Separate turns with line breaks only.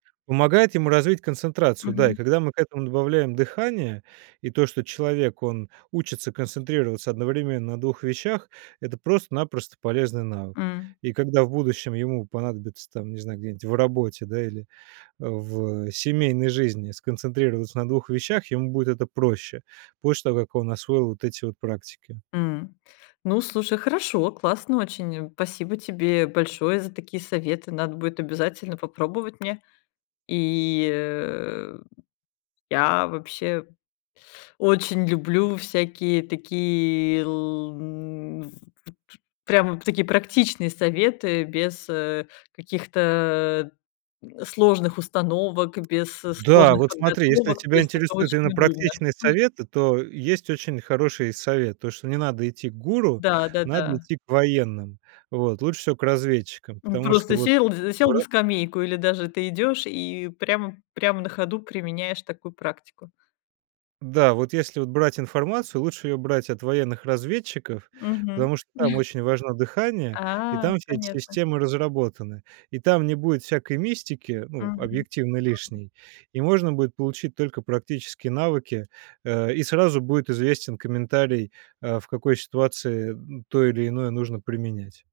Помогает ему развить концентрацию, да, и
Мгм.
когда мы к этому добавляем дыхание, и то, что человек, он учится концентрироваться одновременно на 2 вещах, это просто-напросто полезный навык.
Мгм.
И когда в будущем ему понадобится там, не знаю, где-нибудь в работе, да, или в, э, семейной жизни сконцентрироваться на 2 вещах, ему будет это проще, после того, как он освоил вот эти вот практики.
М. Ну, слушай, хорошо, классно очень, спасибо тебе большое за такие советы, надо будет обязательно попробовать мне, и, э, я вообще очень люблю всякие такие, л м ф т т прям вот такие практичные советы без, э, каких-то, а, э, сложных установок, без
Да,
сложных
вот смотри, если
подготовок, то
тебя
есть это
интересуют
очень
именно
удобно.
практичные
М.
советы, то есть очень хороший совет: то, что не надо идти к гуру, надо
Да-да-да.
идти к военным, вот, лучше всего к разведчикам,
М,
потому что
просто
вот
сел зе
в
сел на
ро
скамейку или даже ты идёшь и прямо прямо на ходу применяешь такую практику.
Да, вот если брать информацию, лучше её брать от военных разведчиков,
Мгм.
потому что там очень важно дыхание, и
А,
там эти
понятно.
системы разработаны. И там не будет всякой мистики, ну,
Мгм.
объективно
Мгм.
лишней, и можно будет получить только практические навыки, э, и сразу будет известен комментарий, а в какой ситуации, м, то или иное нужно применять.